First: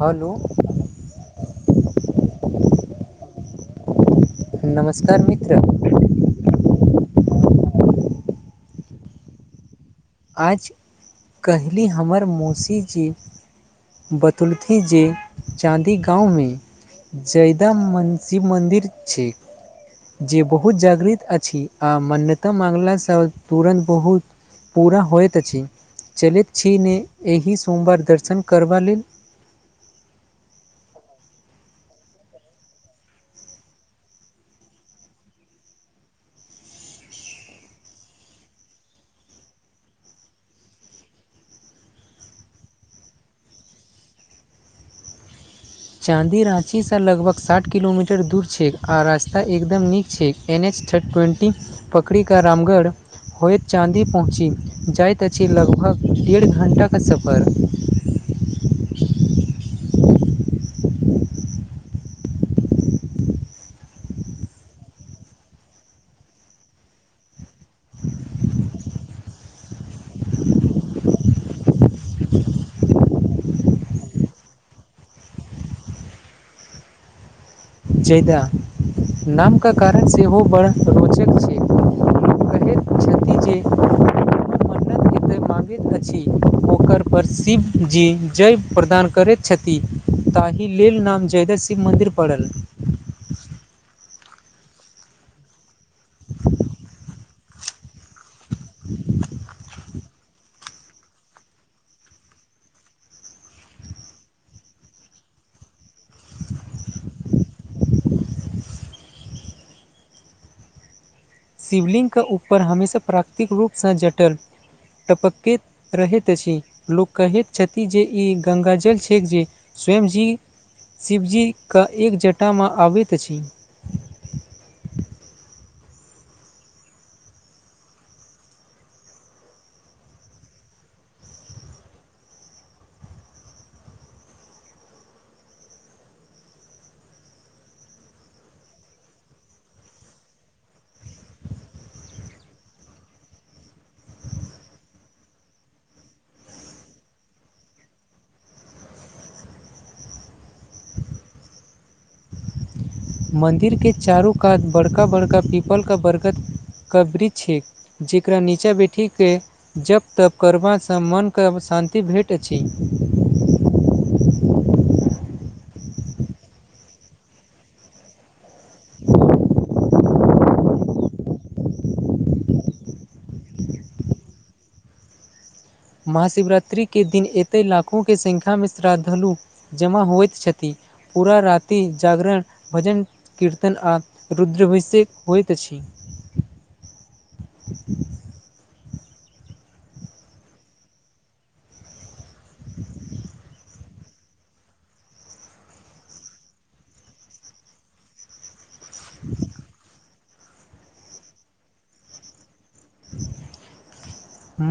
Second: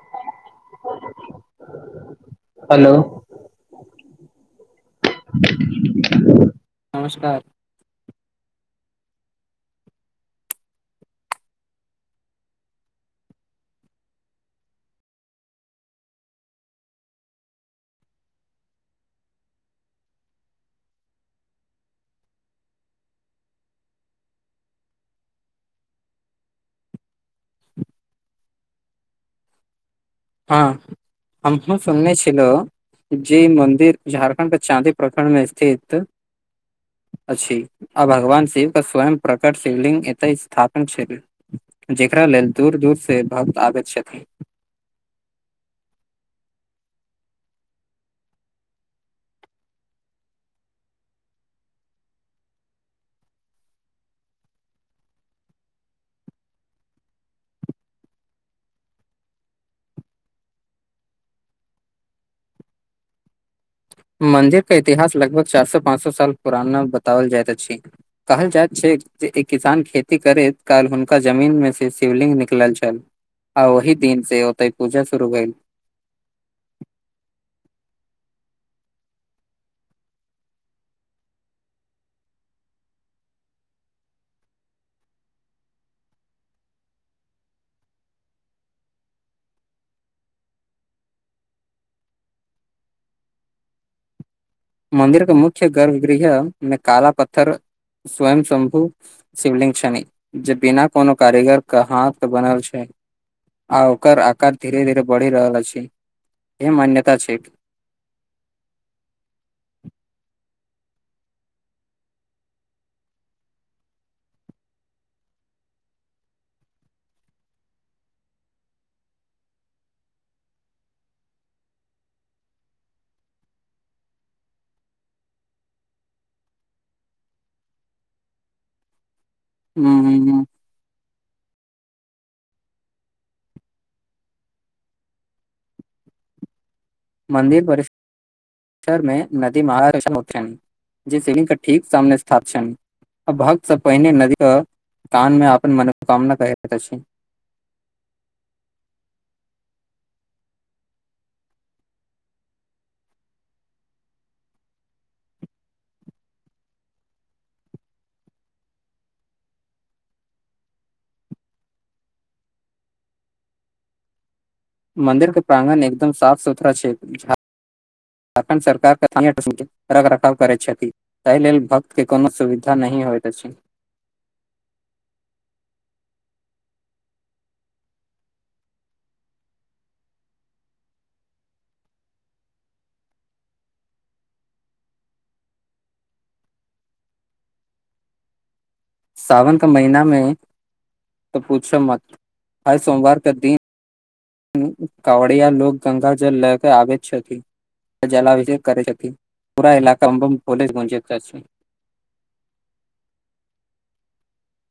हलो। Hello. नमस्कार मित्र। नमस्कार। आज कहली हमर मौसी जे बतौलथि जे चाँदी गाँवमे से एकदम मन शिवमन्दिर छै। जे बहुत जागृत अछि आ मन्यता मांगला से तुरन्त बहुत पूरा होइत अछि, चलैत छी नै एहि सोमवार दर्शन करबा लेल? हां हमहु सुनने छलों। जे मंदिर झारखण्ड के चाँदी प्रखंड में स्थित अछि आ भगवान शिव के स्वयं प्रकट शिवलिंग एते स्थापन छलै। जेकरा लग दूर-दूर से भक्त आवैत छथि। चाँदी राँची से लगभग साठ किलोमीटर दूर छै आ रास्ता एकदम नीक छै। एन एच थर्ड ट्वेन्टी पकड़ी का रामगढ़ होयत चाँदी पहुँची जाइत अछि, लगभग डेढ़ घण्टा के सफर मंन्दिर के इतिहास लगभग चार सौ पाँच सौ साल पुराना बतावल जाइत अछि। कहल जाइत छै जे एक किसान खेती करैत काल हुनका जमीन मे से शिवलिंग निकलल छल। आ ओहि दिन से ओते पूजा शुरू भेल। जयदा नाम के कारण सेहो बड़ रोचक छै। मगैत अछि, ओकर पर शिवजी जय प्रदान करैत छथि। ताहि लेल नाम जयदशिव मन्दिर पड़ल। मंन्दिर के मुख्य गर्भ गृह मे काला पत्थर स्वयं शंभू शिवलिंग छनि, जे बिना कोनो कारीगर के हाथ क बनल छै। आ ओकर आकार धीरे धीरे बढ़ि रहल अछि, य मान्यता छैथ। शिवलिङ्ग के ऊपर हमेशा प्राकृतिक रूप सँ जटल टपक्कैत रहैत अछि, लोक कहैत छथि जे ई गंगाजल छैक जे स्वयं जी शिवजी के एक जटा मे आबैत अछि। हूं- हूं हूं मन्दिर परिसर मे नदी महार जे शिवलिंग के ठीक सामने स्थाप छन। भक्त से पहिने नदी अ कान मे अपन मनोकामना कहत अछि। मन्दिर के चारू कात बड़का बड़का पीपल क, बरगद क वृक्ष छै। जकरा नीचाँ बैठी के जप तप करबा सँ मन के शांति भेट अछि। मन्दिर के प्रांगण एकदम साफ सुथरा छय झारखण्ड सरकार रख रखाव करै छथि, एहि लेल भक्त के कोनो असुविधा नही होयइत अछि। महाशिवरात्रि के दिन एते लाखो के संख्या मे श्रद्धालु जमा होइत छथि। पूरा राति जागरण, भजन कीर्तन आ रुद्राभिषेक होइत अछि। सावन क महिना मे तऽ पूछो मत हर सोमवार के दिन कावड़िया लोक गंगाजल लय के आबैत छथी त जलाभिषेक करै छैथी, पूरा इलाका मे बम बम भोले गूंजे अछि।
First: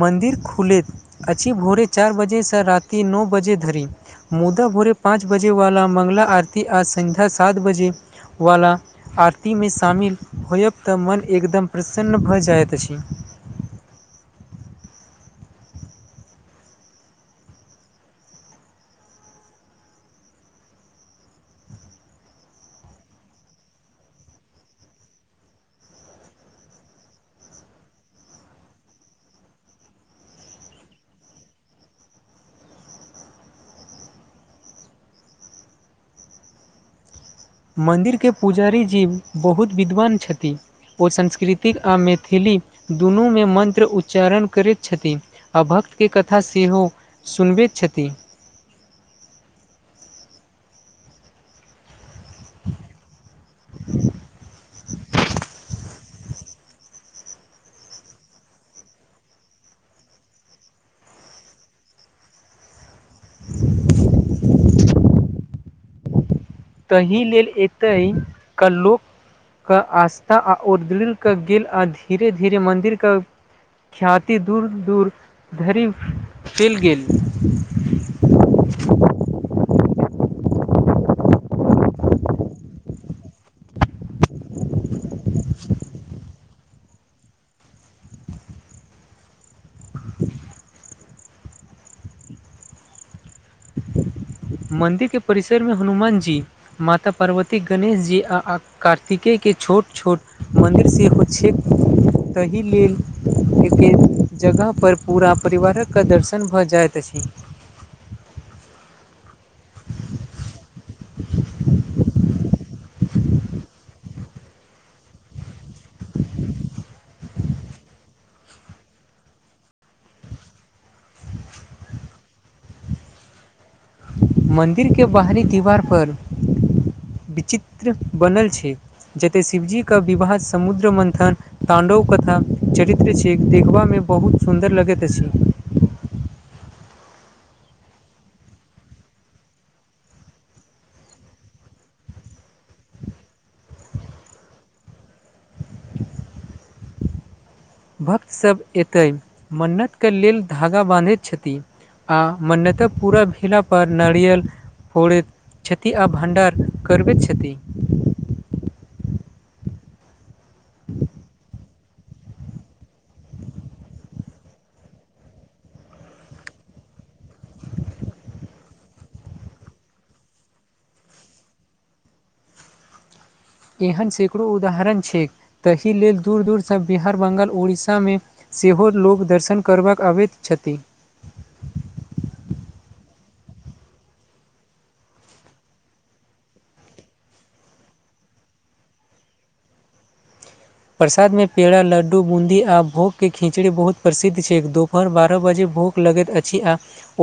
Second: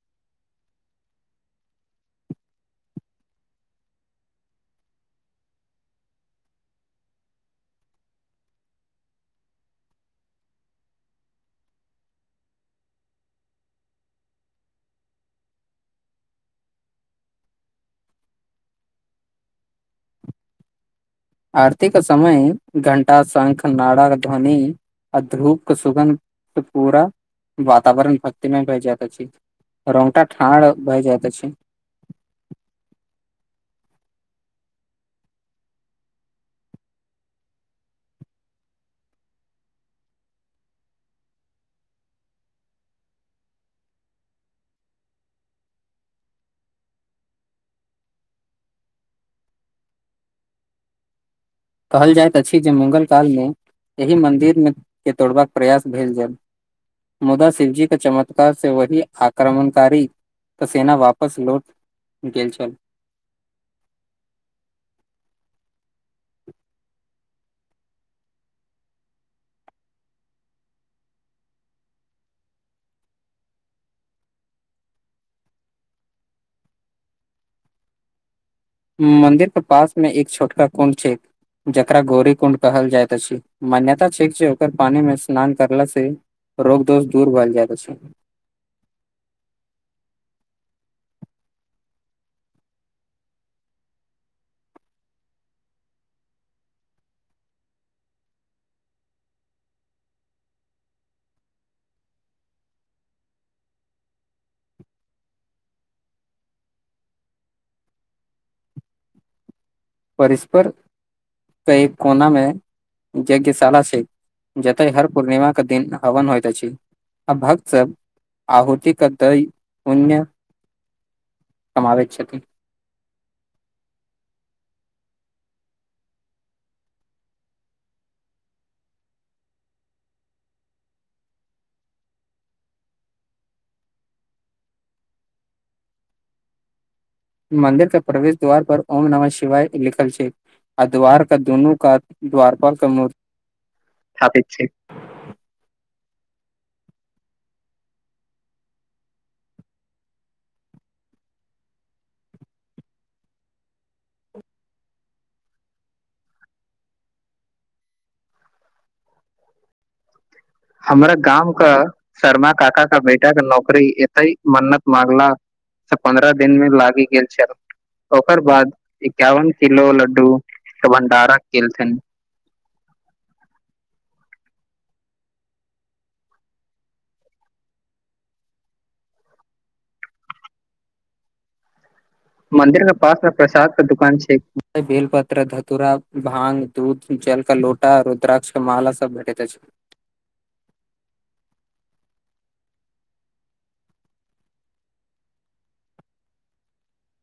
मन्दिर खुलेत अछि भोरे चार बजे सँ राति नओ बजे धरि। मुदा भोरे पाँच बजे वाला मंगला आरती आ संध्या सात बजे वाला आरती मे शामिल होयब तऽ मन एकदम प्रसन्न भऽ जाइत अछि। आरती क समय घंटा, शंख, नारा, ध्वनि आ धूप क सुगन्ध पूरा वातावरण भक्तिमय भ जायत अछि। रोंगटा ठाड भ जाइत अछि। मन्दिर के पुजारी जी बहुत विद्वान छथि। ओ सास्कृतिक आ मैथिली दुनू मे मन्त्र उच्चारण करैत छथि। आ भक्त के कथा सेहो सुनबैत छथि। कहल जाय अछि, जे मुगल काल मे एहि मन्दिर के तोड़बाक प्रयास भेल जाय। मुदा शिवजी के चमत्कार से वही आक्रमणकारी तऽ सेना वापस लौट गेल छल। तहि लेल एतै क लोक के आस्था आ ओर दृढ़ के गेल आ धीरे धीरे मंन्दिर क ख्याति दूर दूर धरि चईल गेल। मंन्दिर के पास में एक छोटका कुण्ड छै। जकरा गौरी कुंड कहल जाइत अछि, मान्यता छै जे ओकर पानी मे स्नान करला से रोग -दोस दूर भल जायत अछि। मन्दिर के परिसरमे हनुमान जी, माता पार्वती, गणेशजी आ कार्तिके के छोट -छोट मन्दिर सेहो छै। तहि लेल के के जगहपर पूरा परिवारक दर्शन भऽ जाइत अछि! परिस्पर, त एक कोना मे, यज्ञशाला से जते हर पूर्णिमा के दिन हवन होइत अछि! अब भक्त सब आहुुति क दय पुण्य, कमावइत छथि, मंन्दिर के बाहरी दीवार पर विचित्र बनल छै! जते शिवजीके विवाह समुद्र मन्थन, ताण्डव कथा चरित्र छिय देखबामे बहुत सुन्दर लगैत अछि! मन्दिर के प्रवेश द्वार पर ॐ नमः शिवाय लिखल छै! आ द्वार क दुनू कात द्वारपाल मूर्ति स्थापित छै भक्तसभ एतै मन्नतके लेल धागा बाँधैत छथिन! आ मान्यत पूरा भेला पर नारियल, फोड़ैत छथि आ भण्डार करबैत छथि! हमरा गाँव क, शर्मा काका का बेटा क नौकरी एत ह मन्नत मंगला! पन्द्रह दिन मे लागि गेल छल, ओकर बाद एकावन किलो लड्डू के भंडारा केलथिन! एहन सैकड़ो उदाहरण छै ताहि लेल दूर दूरसँ बिहार बंगाल उड़ीसामे, सेहो लोक दर्शन करबाक अबैत छथि! मंन्दिर के पास मे प्रसाद के दुकान छै बेल पत्र धतुरा भांग, दूध जल क लोटा रुद्राक्ष क माला सब भेठे अइछ! प्रसाद में पेड़ा लड्डू बूंदी आ भोग के खिचड़ी बहुत प्रसिद्ध छै दुपहर बारह बजे भोग, लगैत अछि आ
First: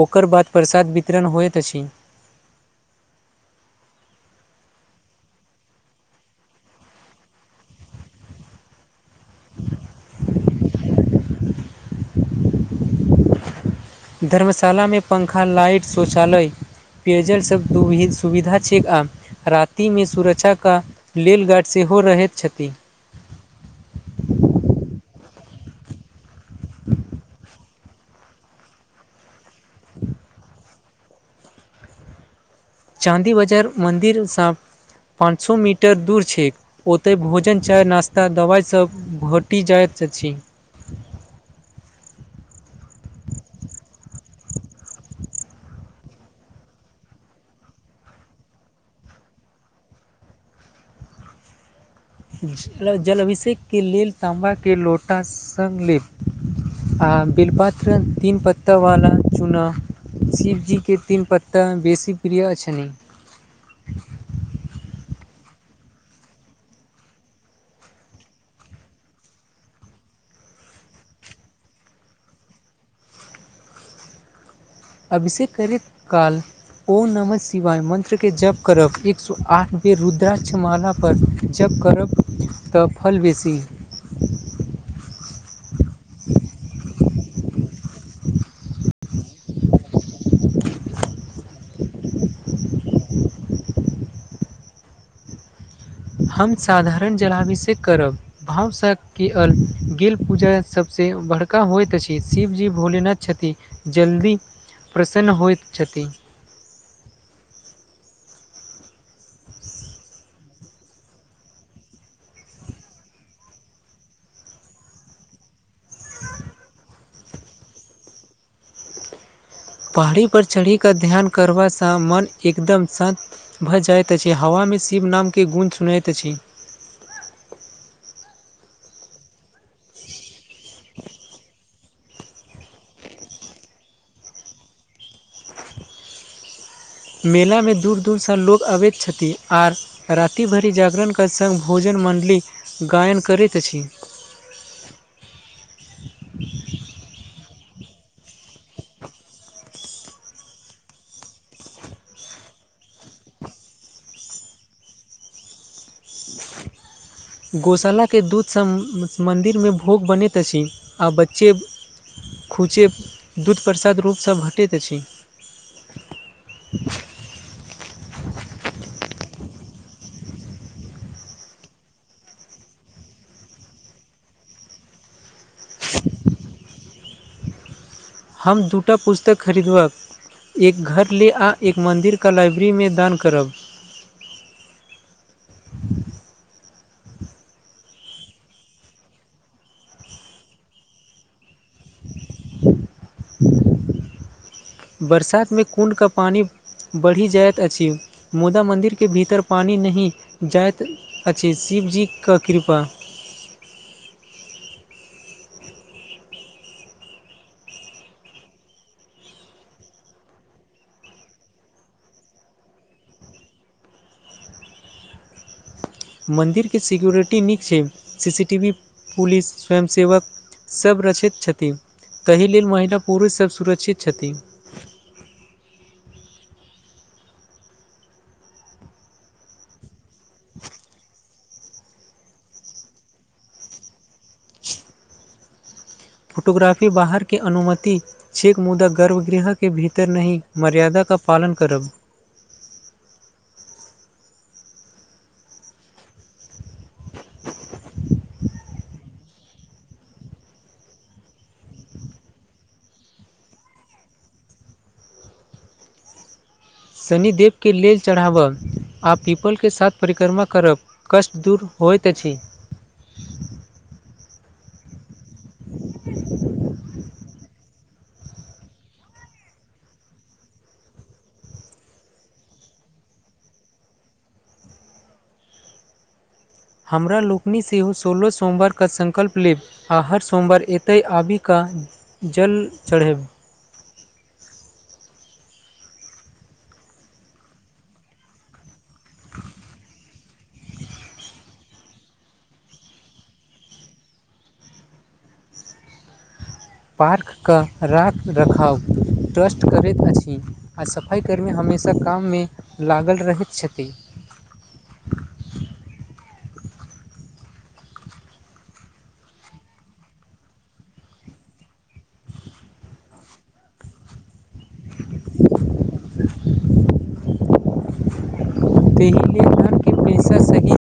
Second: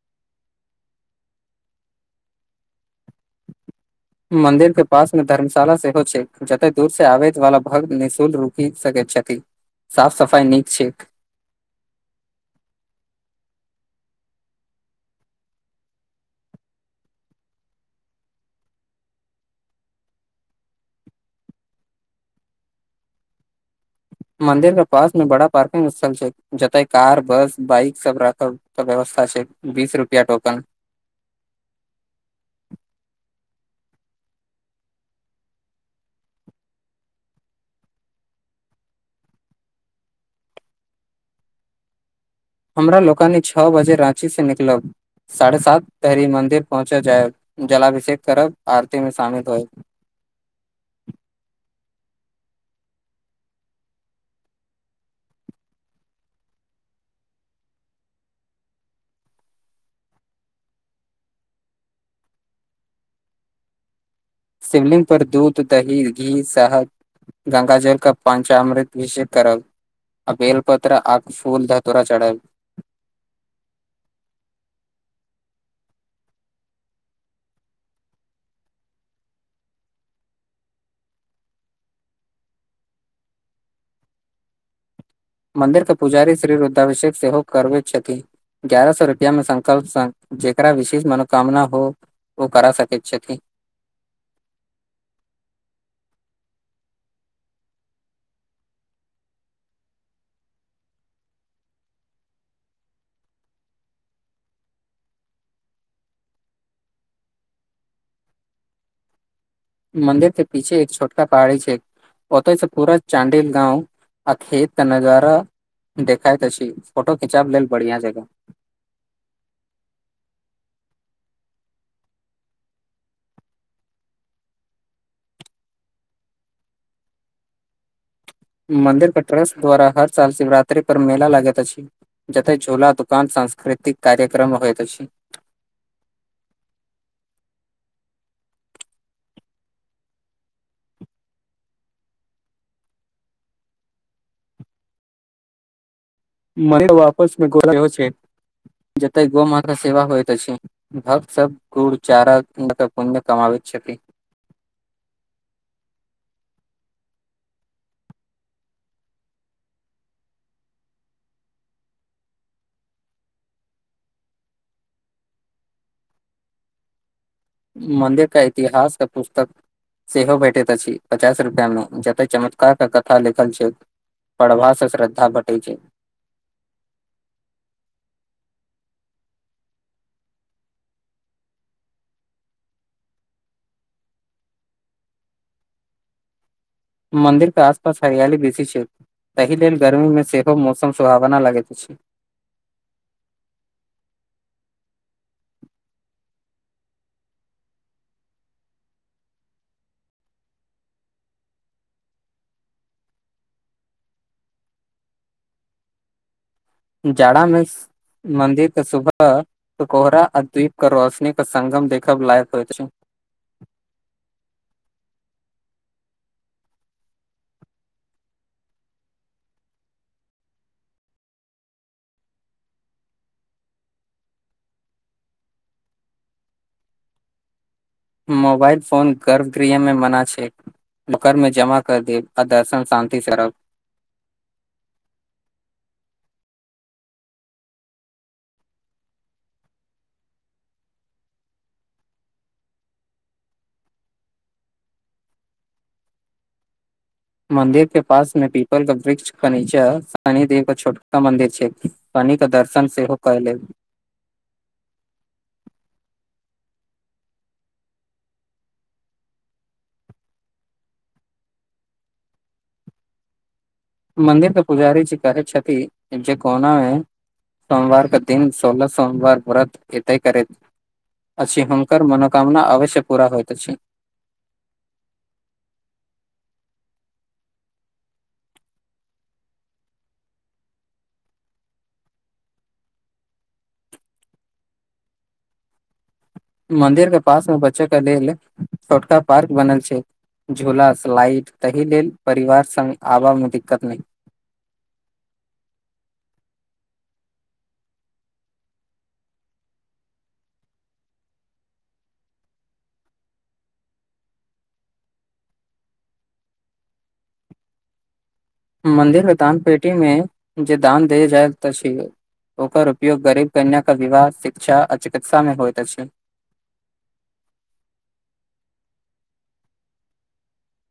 ओकर बाद प्रसाद वितरण होइत अछि! मन्दिर के पास मे धर्मशाला सेहो छै जते दूर से आबै वाला भक्त निःशुल्क रुकि सकैत छथि! साफ सफाई नीक छैक! [inaudible] धर्मशालामे पंखा लाइट शौचालय, पेयजल सब दु सुविधा छैक आ, रातिमे सुरक्षा क लेलगाड सेहो रहैत छथि मंन्दिर के पास में बड़ा पार्किंग स्थल छै जते कार बस बाइक सब राखब, तऽ व्यवस्था छै बीस रुपयाटोकन! चाँदी बाजार मन्दिर सँ पाँच सो मीटर दूर छैक, ओतय भोजन चाय नाश्ता दवाइसभ भटि जाइत अछि! हमरा लोकानी छओ बजे राँची सँ निकलब, साढ़े सात तहरी मंदिर पहुँचा जायब जलाभिषेक करब आरती में शामिल होए! जल अभिषेक के लेल ताँबा के लोटा संग लेल, आ बिलपात्र तीन पत्ता वाला चूना, शिवजीके तीन पत्ता बेसी प्रिय छैनि, शिवलिंग पर दूध दही घी शहद, गंगा जल क पाञच अमृत अभिषेक करब, आ बेल पत्र आक फूल धतुरा चढ़ाब, अभिषेक करैत काल,, ॐ नमः शिवाय मन्त्रके जप करब एक सो आठ बेर रुद्राक्षमाला पर! जप करब तऽ फल बेसी मन्दिरके पुजारी श्री रुद्धाभिषेक सेहो करबैत छथि। गगारह सए रुपआ में संकल्प सँ जेकरा विशेष मनोकामना हो। ओ करा सकैत छथिन। हम साधारण जलाभिषेक करब। भावसँ की अल गेल पूजा सभसँ बड़का होइत अछि, शिवजी भोलेनाथ छथिन। जल्दी प्रसन्न होइत छथि। मन्दिर के पीछे एक छोटका पहाड़ी छै। ओतसँ पूरा चानडील गाँव आ खेत नजारा देखैतइत छी फोटो खिचाब लेल बढ़िया जगह। पहाड़ी पर चढ़ी क ध्यान करबासँ मन एकदम शान्त भऽ जाइत अछि हवामे शिव नामके गुण सुनैत अछि। मन्दिर के ट्रस्ट द्वारा हर साल शिवरात्रि पर मेला लागैत अछि। जते छोला दुकान सांस्कृतिक कार्यक्रम होयइत अछि। मेलामे दूर दूरसँ लोक अबैत छथिन आर रातिभरि जागरणके सङ्ग भोजन मण्डली गायन करैत अछि। मने [unintelligible] आापसमे गो छै जत गो म का सेवा होइ त छै। भक्त सब गुड़ चारा नकर पुण मे कमाबैत छथि। गौशालाके दूधसँ मन्दिरमे भोग बनैत अछि आ बच्चे खूचे दूध प्रसाद रूपसँ भेटैत अछि। मन्दिर का इतिहास का पुस्तक सेहो भेटैत अछि पचास रुपैआ मे जते चमत्कार के कथा लिखल छै। पढ़बास से श्रद्धा बेटै छै। हम दूटा पुस्तक खरीदलोव। एक घर ले आ एक मन्दिरकेा लाइब्रेरीमे दान करब। मंदिर के आसपास हरियाली बेसी छै तहि लेल गर्मी में सेहो मौसम सुहावना लगैत अछि। [unintelligible] बरसात मे कु्ड का पानि बढ़ि जायइत अछि मुदा मन्दिर के भीतर पानि नहि जायत अछी शिवजीके कृपा। जाड़ामे मन्दिर तऽ सुबह त कोहरा आ द्वीप के रोशनी के संगम देखब लायक होइत छै। मन्दिरके सिक्योरििटी नीक छै C C T V police स्वयं सेवक सभ रक्षित छथिन ताहि लेल महिला पुरुषसभ सुरक्षित छथिन। मोबाइल फोन गर्भगृहमे मना छै। बकर में जमा कर देब आ दर्शन शान्तति से करब। फोटोग्राफी बाहरके अनुमति छेक मुदा गर्भगृह के भीतर नहि मर्यादा क पालन करब। मंन्दिर के पास मे भी [unintelligible] वृक्ष कऽ नीच सनि देव छोटका मंन्दिर छै ह। कनि के दर्शन सेहो क लेब। शनिदेवके लेल चढ़ाबय आ पीपलके साथ परिक्रमा करब कष्ट दूर होय त अछि। मंदिर के पुजारी जी कहे छथि जे कोना मे सोमवार के दिन सोलह सोमवार व्रत एते करैत। अछि हुनकर मनोकामना अवश्य पूरा होयइत अछि। हमरा लोकनि सेहो सोलह सोमवारके संकल्प लेब। आ हर सोमवार एतय आबि कऽ जल चढ़ेब। मंदिरके पासमे बच्चे के लेल छोटका पार्क बनल छै‌य। झूला सलाइट ताहि लेल परिवार सङ् आबयमे दिक्कत नहि। पार्कके राख रखाव ट्रस्ट करैत अछि। आ सफाइकर्मी हमेशा काममे लागल रहैत छथि। मंन्दिरके दान पेटीमे जे दान देल जाइत अछि ओकर उपयोग गरीब कन्याके विवाह, शिक्षा आ चिकित्सामे होइत अछि। तेही लेल धान के पैसा सही